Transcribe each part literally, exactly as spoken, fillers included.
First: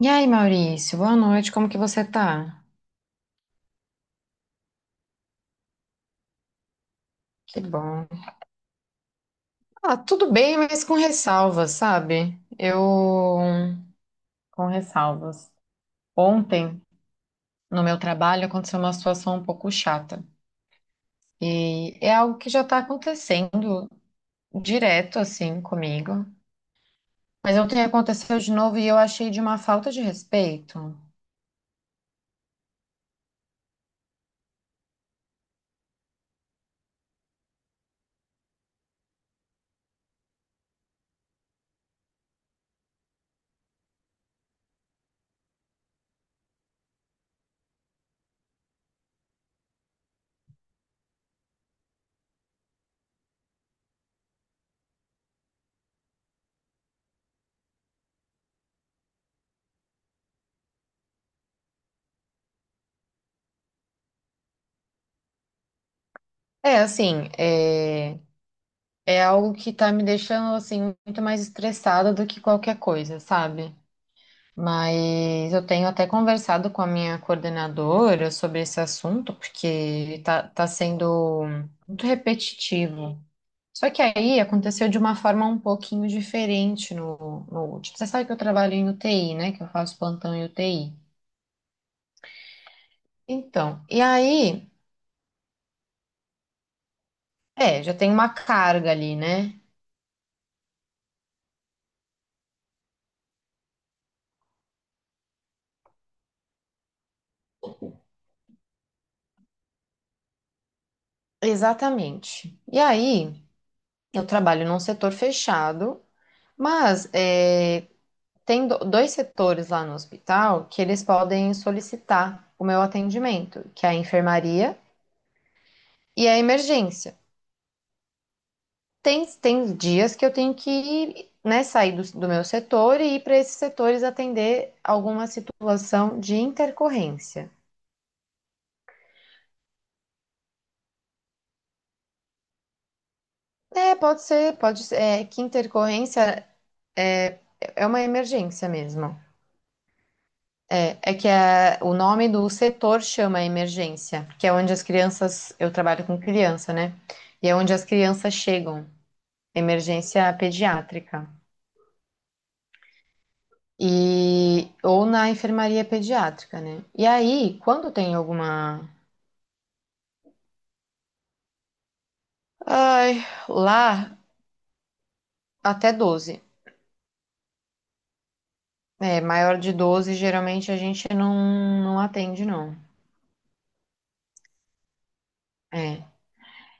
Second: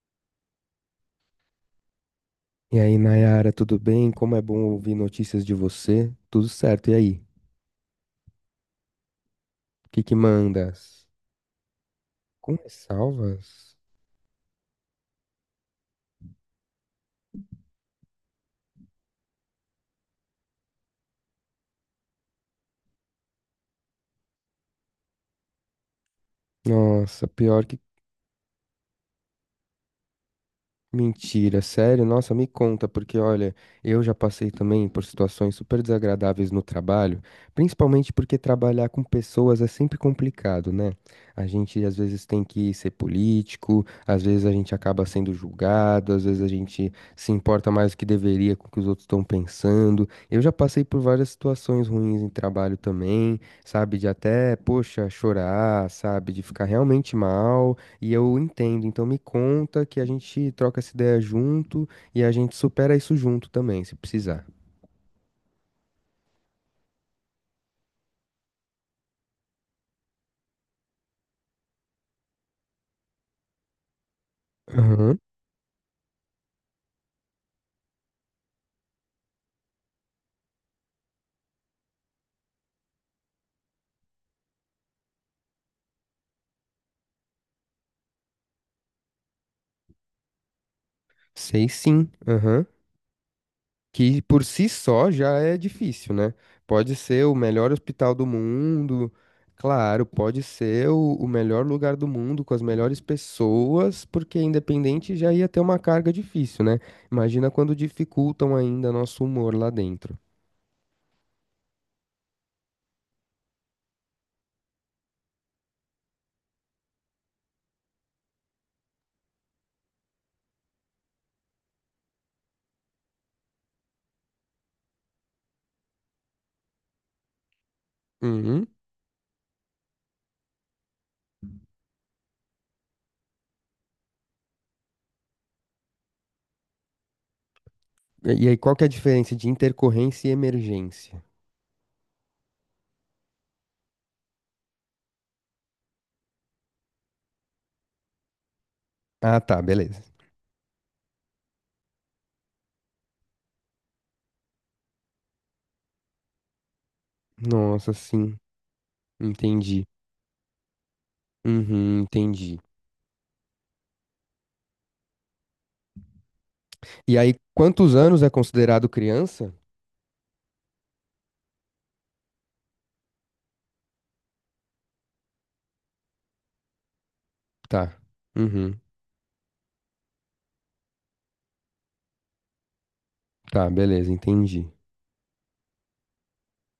E aí, Maurício, boa noite, como que você tá? E aí, Nayara, tudo bem? Como é bom ouvir notícias de você? Tudo certo, e aí? Que bom. O Ah, que que tudo bem, mas com mandas? ressalvas, sabe? Com Eu. ressalvas? Com ressalvas. Ontem, no meu trabalho, aconteceu uma situação um pouco chata. E é algo que já tá acontecendo direto, assim, comigo. Nossa, Mas pior que ontem aconteceu de novo e eu achei de uma falta de respeito. Mentira, sério? Nossa, me conta, porque olha, eu já passei também por situações super desagradáveis no trabalho, principalmente porque trabalhar com pessoas é sempre complicado, né? A gente às vezes tem que ser político, às vezes a gente acaba sendo julgado, às vezes a gente se importa mais do que deveria com o que os outros estão pensando. Eu já passei por várias situações ruins em trabalho também, sabe? De até, poxa, chorar, sabe? De ficar realmente mal. E eu entendo, então me conta que a gente troca essa ideia junto e a gente supera isso junto também, se precisar. É, assim, é, é algo que tá me deixando, assim, muito mais estressada do que qualquer coisa, sabe? Aham. Mas eu tenho até conversado com a minha coordenadora sobre esse assunto, porque tá, tá sendo muito repetitivo. Só que aí aconteceu de uma forma um pouquinho diferente no, no último. Você sabe que eu trabalho em U T I, né? Que eu faço plantão em U T I. Sei sim, aham. Então, e Que por si aí, só já é difícil, né? Pode ser o melhor é, já tem hospital do uma carga mundo, ali, né? claro, pode ser o, o melhor lugar do mundo com as melhores pessoas, porque independente já ia ter uma carga difícil, né? Imagina quando dificultam ainda nosso humor lá dentro. Exatamente. E aí, eu trabalho num setor fechado, mas é, Tem do- dois setores lá no hospital que eles podem solicitar o meu atendimento, que é a enfermaria e a emergência. Uhum. Tem, tem dias que eu tenho que, né, sair do, do meu setor e ir para esses setores atender alguma situação de intercorrência. E e aí, qual que é a diferença de intercorrência e emergência? É, pode ser, pode ser, é, que intercorrência é, é uma emergência mesmo. Ah, tá, beleza. É, é que a- o nome do setor chama emergência, que é onde as crianças, eu trabalho com criança, né? E é onde as Nossa, crianças sim, chegam, entendi. emergência pediátrica. Uhum, entendi. E, ou na enfermaria pediátrica, né? E E aí, aí, quando quantos tem anos é alguma. considerado criança? Ai, lá, até doze. Tá. Uhum, É, maior de doze geralmente a gente não, não atende, não. tá, beleza, entendi. É.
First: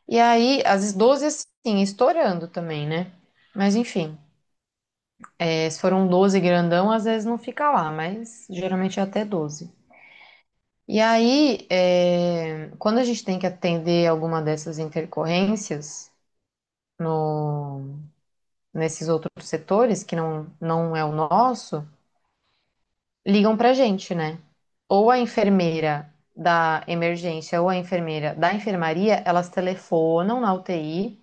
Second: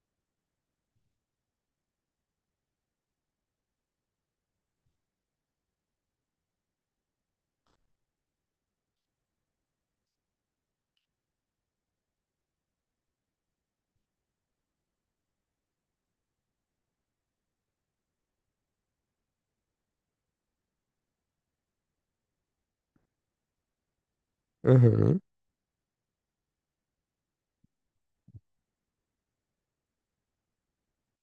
E aí, às vezes doze, assim, estourando também, né? Mas enfim. É, se for um doze grandão, às vezes não fica lá, mas geralmente é até doze. E aí, é, quando a gente tem que atender alguma dessas intercorrências no, nesses outros setores, que não, não é o nosso, ligam pra gente, né? Ou a Uhum, enfermeira da emergência ou a enfermeira da enfermaria, elas telefonam na U T I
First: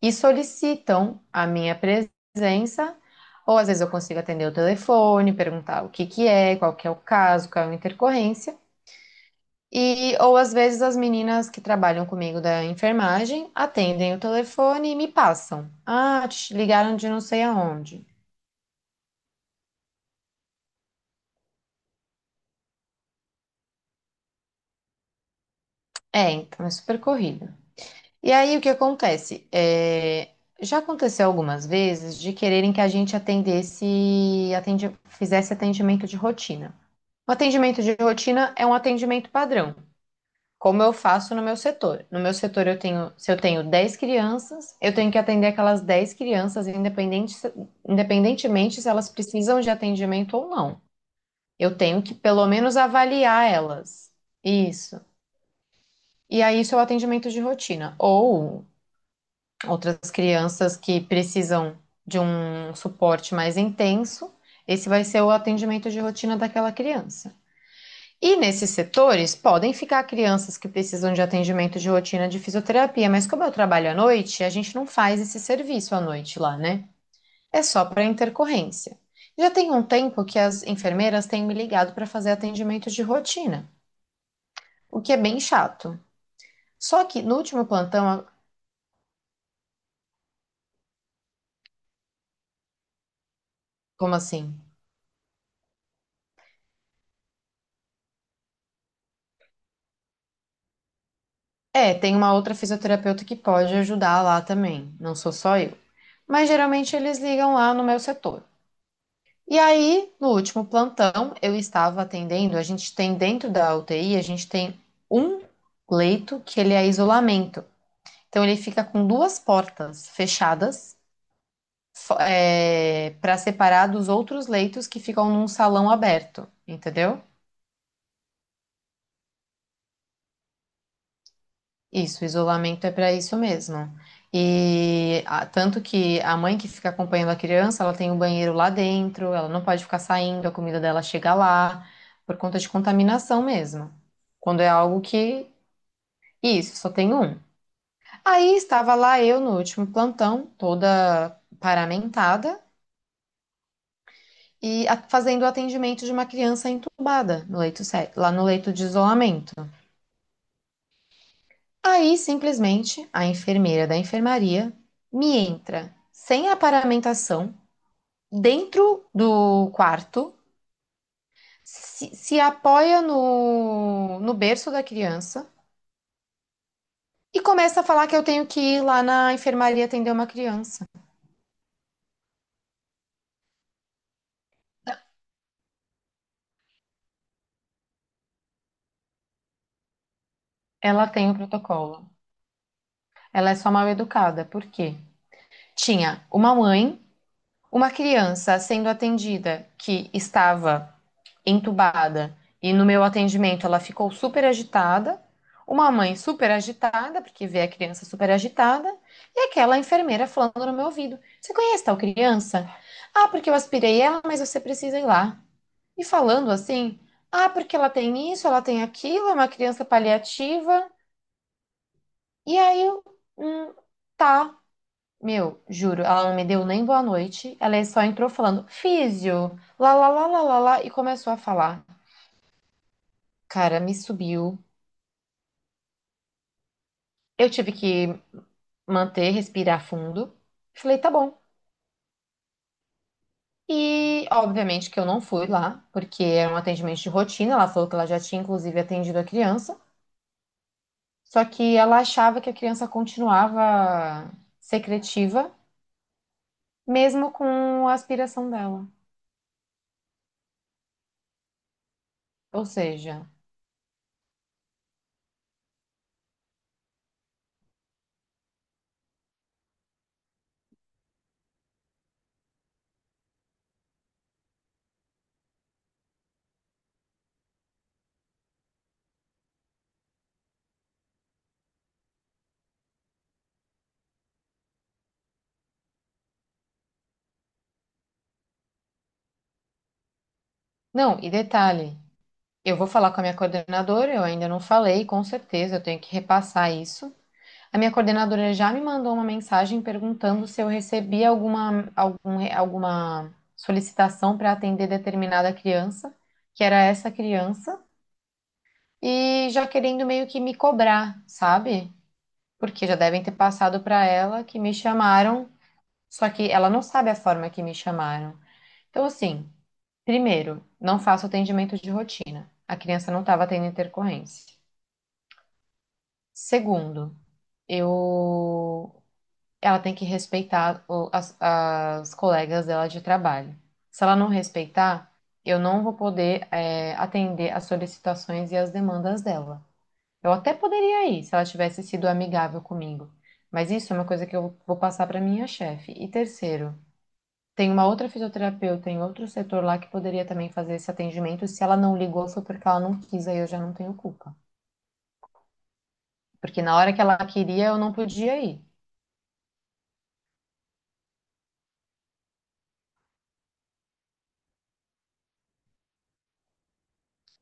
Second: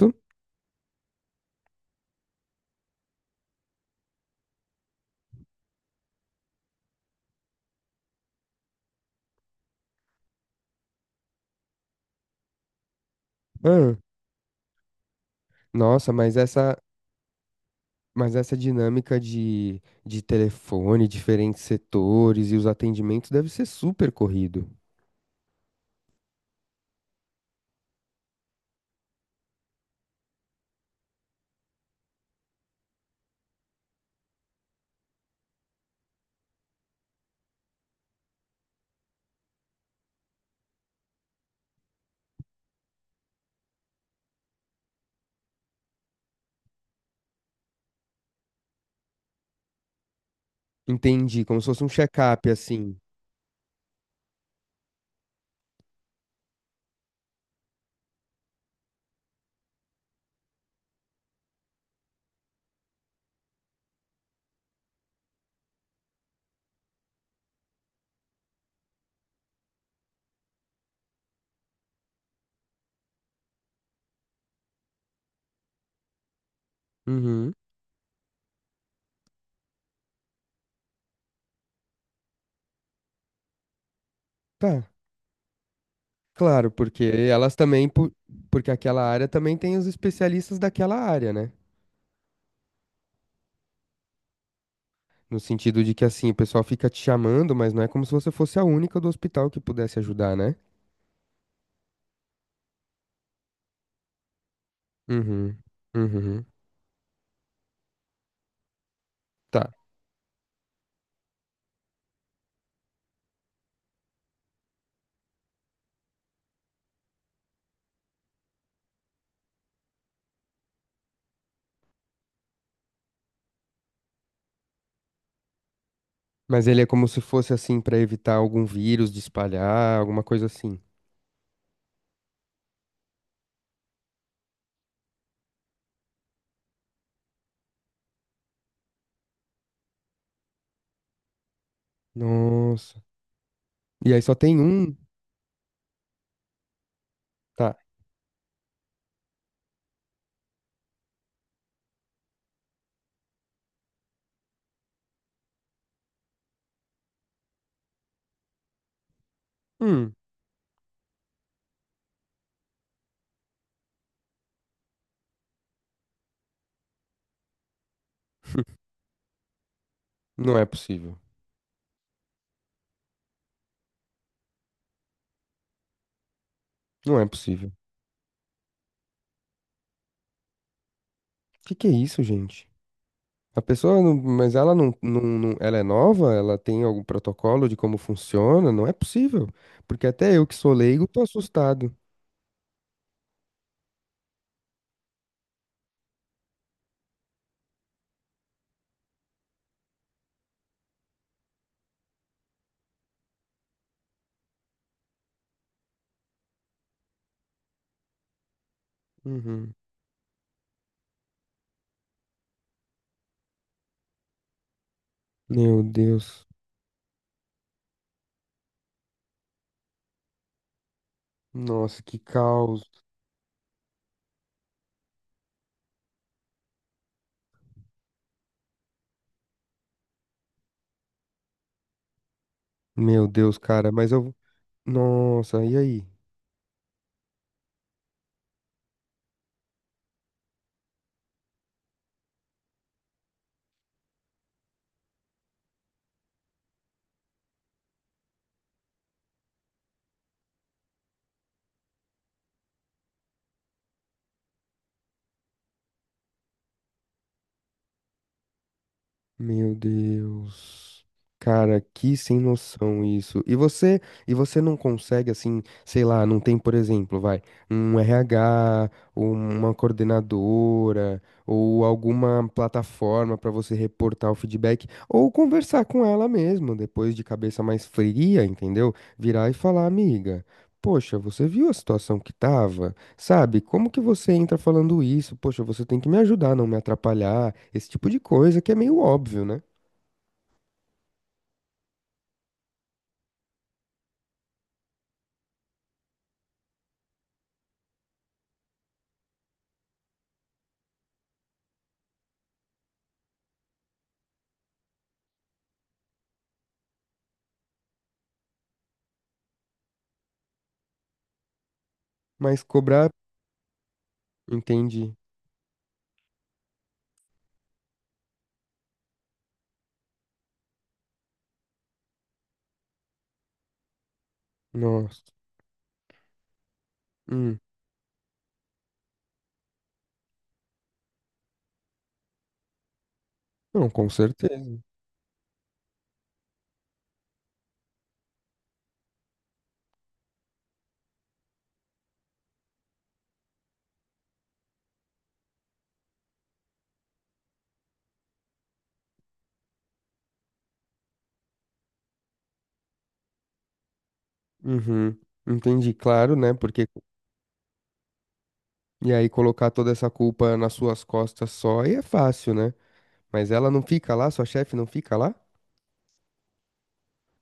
e solicitam a minha presença, ou às vezes eu consigo atender o telefone, perguntar o que que é, qual que é o caso, qual é a intercorrência, e ou às vezes as meninas que trabalham comigo da enfermagem Ah, atendem o telefone e me passam. nossa, Ah, mas te essa, ligaram de não sei aonde. mas essa dinâmica de, de telefone, diferentes setores e os atendimentos deve ser super corrido. É, então é super corrido. E aí o que acontece? É, já aconteceu algumas vezes de quererem que a gente atendesse, atende- fizesse atendimento de rotina. O atendimento de rotina é um atendimento padrão, como eu faço no meu setor. No meu setor eu tenho, se eu tenho dez crianças, eu tenho que atender aquelas dez crianças, independente, se- independentemente se elas precisam de atendimento ou não. Entendi, como se Eu fosse um tenho que pelo check-up, menos assim. avaliar elas. Isso. E aí, isso é o atendimento de rotina. Ou outras crianças que precisam de um suporte mais intenso, esse vai ser o atendimento de rotina daquela criança. E nesses setores podem ficar crianças que precisam de atendimento de rotina de fisioterapia, mas como eu trabalho à noite, a gente não faz esse serviço à noite lá, né? Uhum, É só para intercorrência. Já tem um tempo que as enfermeiras têm me ligado para fazer atendimento de rotina, tá. o que é bem chato. Claro, Só porque que no elas último também, po- plantão, porque aquela área também tem os especialistas daquela área, né? como assim? No sentido de que, assim, o pessoal fica te chamando, mas não é como se você fosse a única do hospital que pudesse ajudar, né? É, tem uma outra fisioterapeuta que pode ajudar lá também, não sou Uhum, só eu. uhum, Mas geralmente eles ligam lá no meu setor. E tá. aí, no último plantão, eu estava atendendo, a gente tem dentro da U T I, a gente tem um leito que ele é isolamento. Então ele fica com duas portas fechadas para separar dos outros leitos que ficam num salão aberto, Mas ele é como se entendeu? fosse, assim, pra evitar algum vírus de espalhar, alguma coisa assim. Isso, isolamento é para isso mesmo. E a- tanto que a mãe que fica acompanhando a criança, ela tem o banheiro lá dentro, ela não pode ficar saindo, a comida dela chega lá, por conta de Nossa. contaminação mesmo. E aí só tem Quando é um? algo que. Isso, só tem um. Tá. Aí estava lá eu no último plantão, toda paramentada, e a- fazendo o atendimento de uma criança entubada no leito, sé- lá no leito de isolamento. Hum. Aí, simplesmente, a enfermeira da enfermaria me entra sem aparamentação dentro do quarto, Não é possível. se, se apoia no, no berço da criança Não é e possível. começa a falar que eu tenho que ir lá na enfermaria atender uma criança. Que que é isso, gente? A pessoa, não- mas ela não, não, não- ela é nova? Ela tem algum protocolo de como funciona? Não é possível. Porque até eu que sou Ela leigo tô tem o assustado. protocolo. Ela é só mal educada, por quê? Tinha uma mãe, uma criança sendo atendida que estava entubada e no meu atendimento ela ficou super agitada, uma mãe super agitada, porque vê a criança super agitada, e Uhum. aquela enfermeira falando no meu ouvido: Você conhece tal criança? Ah, porque eu aspirei ela, mas você precisa ir lá. Meu E Deus. falando assim: Ah, porque ela tem isso, ela tem aquilo, é uma criança paliativa. Nossa, que E caos. aí, hum, tá. Meu, juro, ela não me deu nem boa noite. Ela só entrou falando físio, lá, lá, lá, lá, lá, lá, e começou a falar. Meu Deus, Cara, cara, me mas eu. subiu. Nossa, e aí? Eu tive que manter, respirar fundo. Falei, tá bom. E, obviamente, que eu não fui lá, porque era um atendimento de rotina. Ela falou que ela já tinha, inclusive, atendido a criança. Só que ela achava que a criança continuava secretiva, mesmo com a aspiração dela. Meu Deus. Cara, que sem Ou noção seja, isso. E você, e você não consegue assim, sei lá, não tem, por exemplo, vai, um R H, ou uma coordenadora, ou alguma plataforma pra você reportar o feedback, ou conversar com ela mesmo, depois de cabeça mais fria, entendeu? Virar e falar, amiga, poxa, você viu a situação que tava? Sabe, como que você entra falando isso? Poxa, você tem que me ajudar, não me atrapalhar. Esse tipo de coisa que é meio óbvio, né? não, e detalhe, eu vou falar com a minha coordenadora, eu ainda não falei, com certeza, eu tenho que repassar isso. A minha coordenadora já me mandou uma mensagem perguntando se eu recebi alguma, algum re- alguma solicitação para atender determinada criança, que era essa criança, e já querendo meio que me cobrar, sabe? Mas Porque já cobrar, devem ter passado para ela que me entendi. chamaram, só que ela não sabe a forma que me chamaram. Então, assim, primeiro, não faço atendimento de rotina. A criança não estava tendo intercorrência. Nossa. Segundo, Hum. eu ela tem que respeitar o- as, as colegas dela de trabalho. Não, Se com ela não certeza. respeitar, eu não vou poder, é, atender as solicitações e as demandas dela. Eu até poderia ir, se ela tivesse sido amigável comigo. Mas isso é uma coisa que eu vou passar para minha chefe. E terceiro, tem uma outra fisioterapeuta em outro setor lá que poderia também fazer esse atendimento. Se ela não ligou, foi porque ela não quis, aí eu já não tenho culpa. Uhum. Entendi, claro, né? Porque na Porque hora que ela queria, eu não podia ir. e aí colocar toda essa culpa nas suas costas só aí é fácil, né? Mas ela não fica lá, sua chefe não fica lá?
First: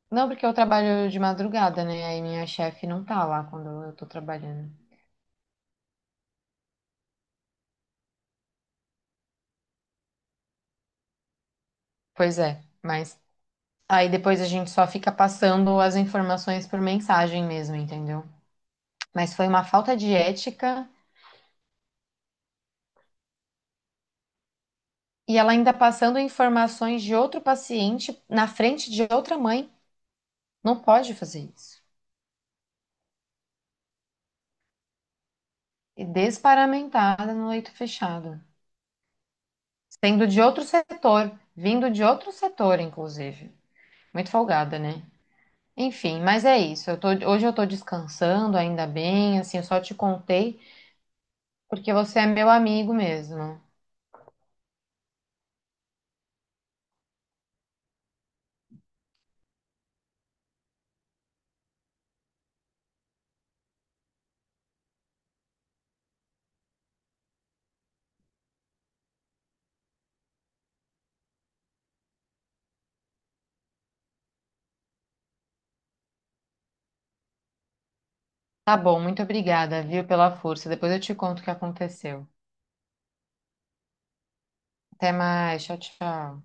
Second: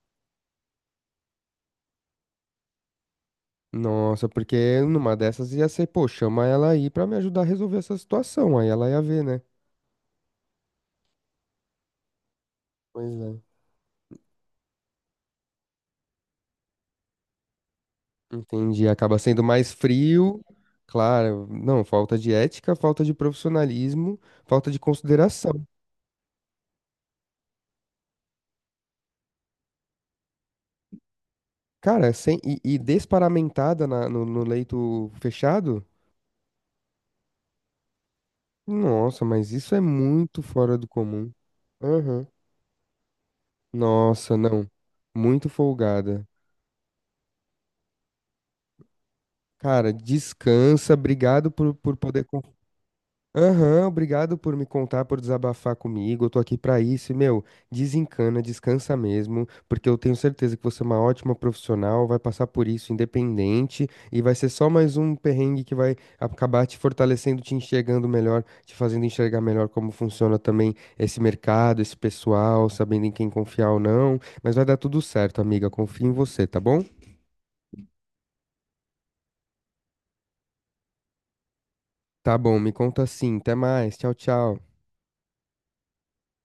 Não, porque eu trabalho de madrugada, né? Aí minha chefe não tá lá quando eu tô Nossa, trabalhando. porque numa dessas ia ser, pô, chama ela aí pra me ajudar a resolver essa situação. Aí ela ia ver, né? Pois é, Pois mas é. aí depois a gente só fica passando as informações por mensagem mesmo, entendeu? Entendi, acaba Mas sendo foi uma mais falta de frio, ética claro, não, falta de ética, falta de profissionalismo, falta de e ela consideração. ainda passando informações de outro paciente na frente de outra mãe. Não pode fazer isso. Cara, sem, e, e desparamentada na- no, no leito fechado? E desparamentada no leito fechado. Nossa, mas isso é Sendo de muito outro fora do comum. setor, vindo de Aham. outro setor, inclusive. Muito Nossa, não, folgada, né? muito Enfim, folgada. mas é isso. Eu tô- hoje eu tô descansando, ainda bem, assim, eu só Cara, te contei descansa, obrigado por, porque por você poder é meu amigo mesmo. Aham, obrigado por me contar, por desabafar comigo. Eu tô aqui pra isso e, meu, desencana, descansa mesmo, porque eu tenho certeza que você é uma ótima profissional, vai passar por isso independente e vai ser só mais um perrengue que vai acabar te fortalecendo, te enxergando melhor, te fazendo enxergar melhor como funciona também esse mercado, esse pessoal, sabendo em quem confiar ou não. Mas vai dar tudo certo, amiga, confio em você, tá bom? Tá bom, muito obrigada, viu, pela força. Depois eu te conto o que aconteceu. Tá bom, me conta assim. Até mais. Tchau, tchau. Até mais, tchau, tchau.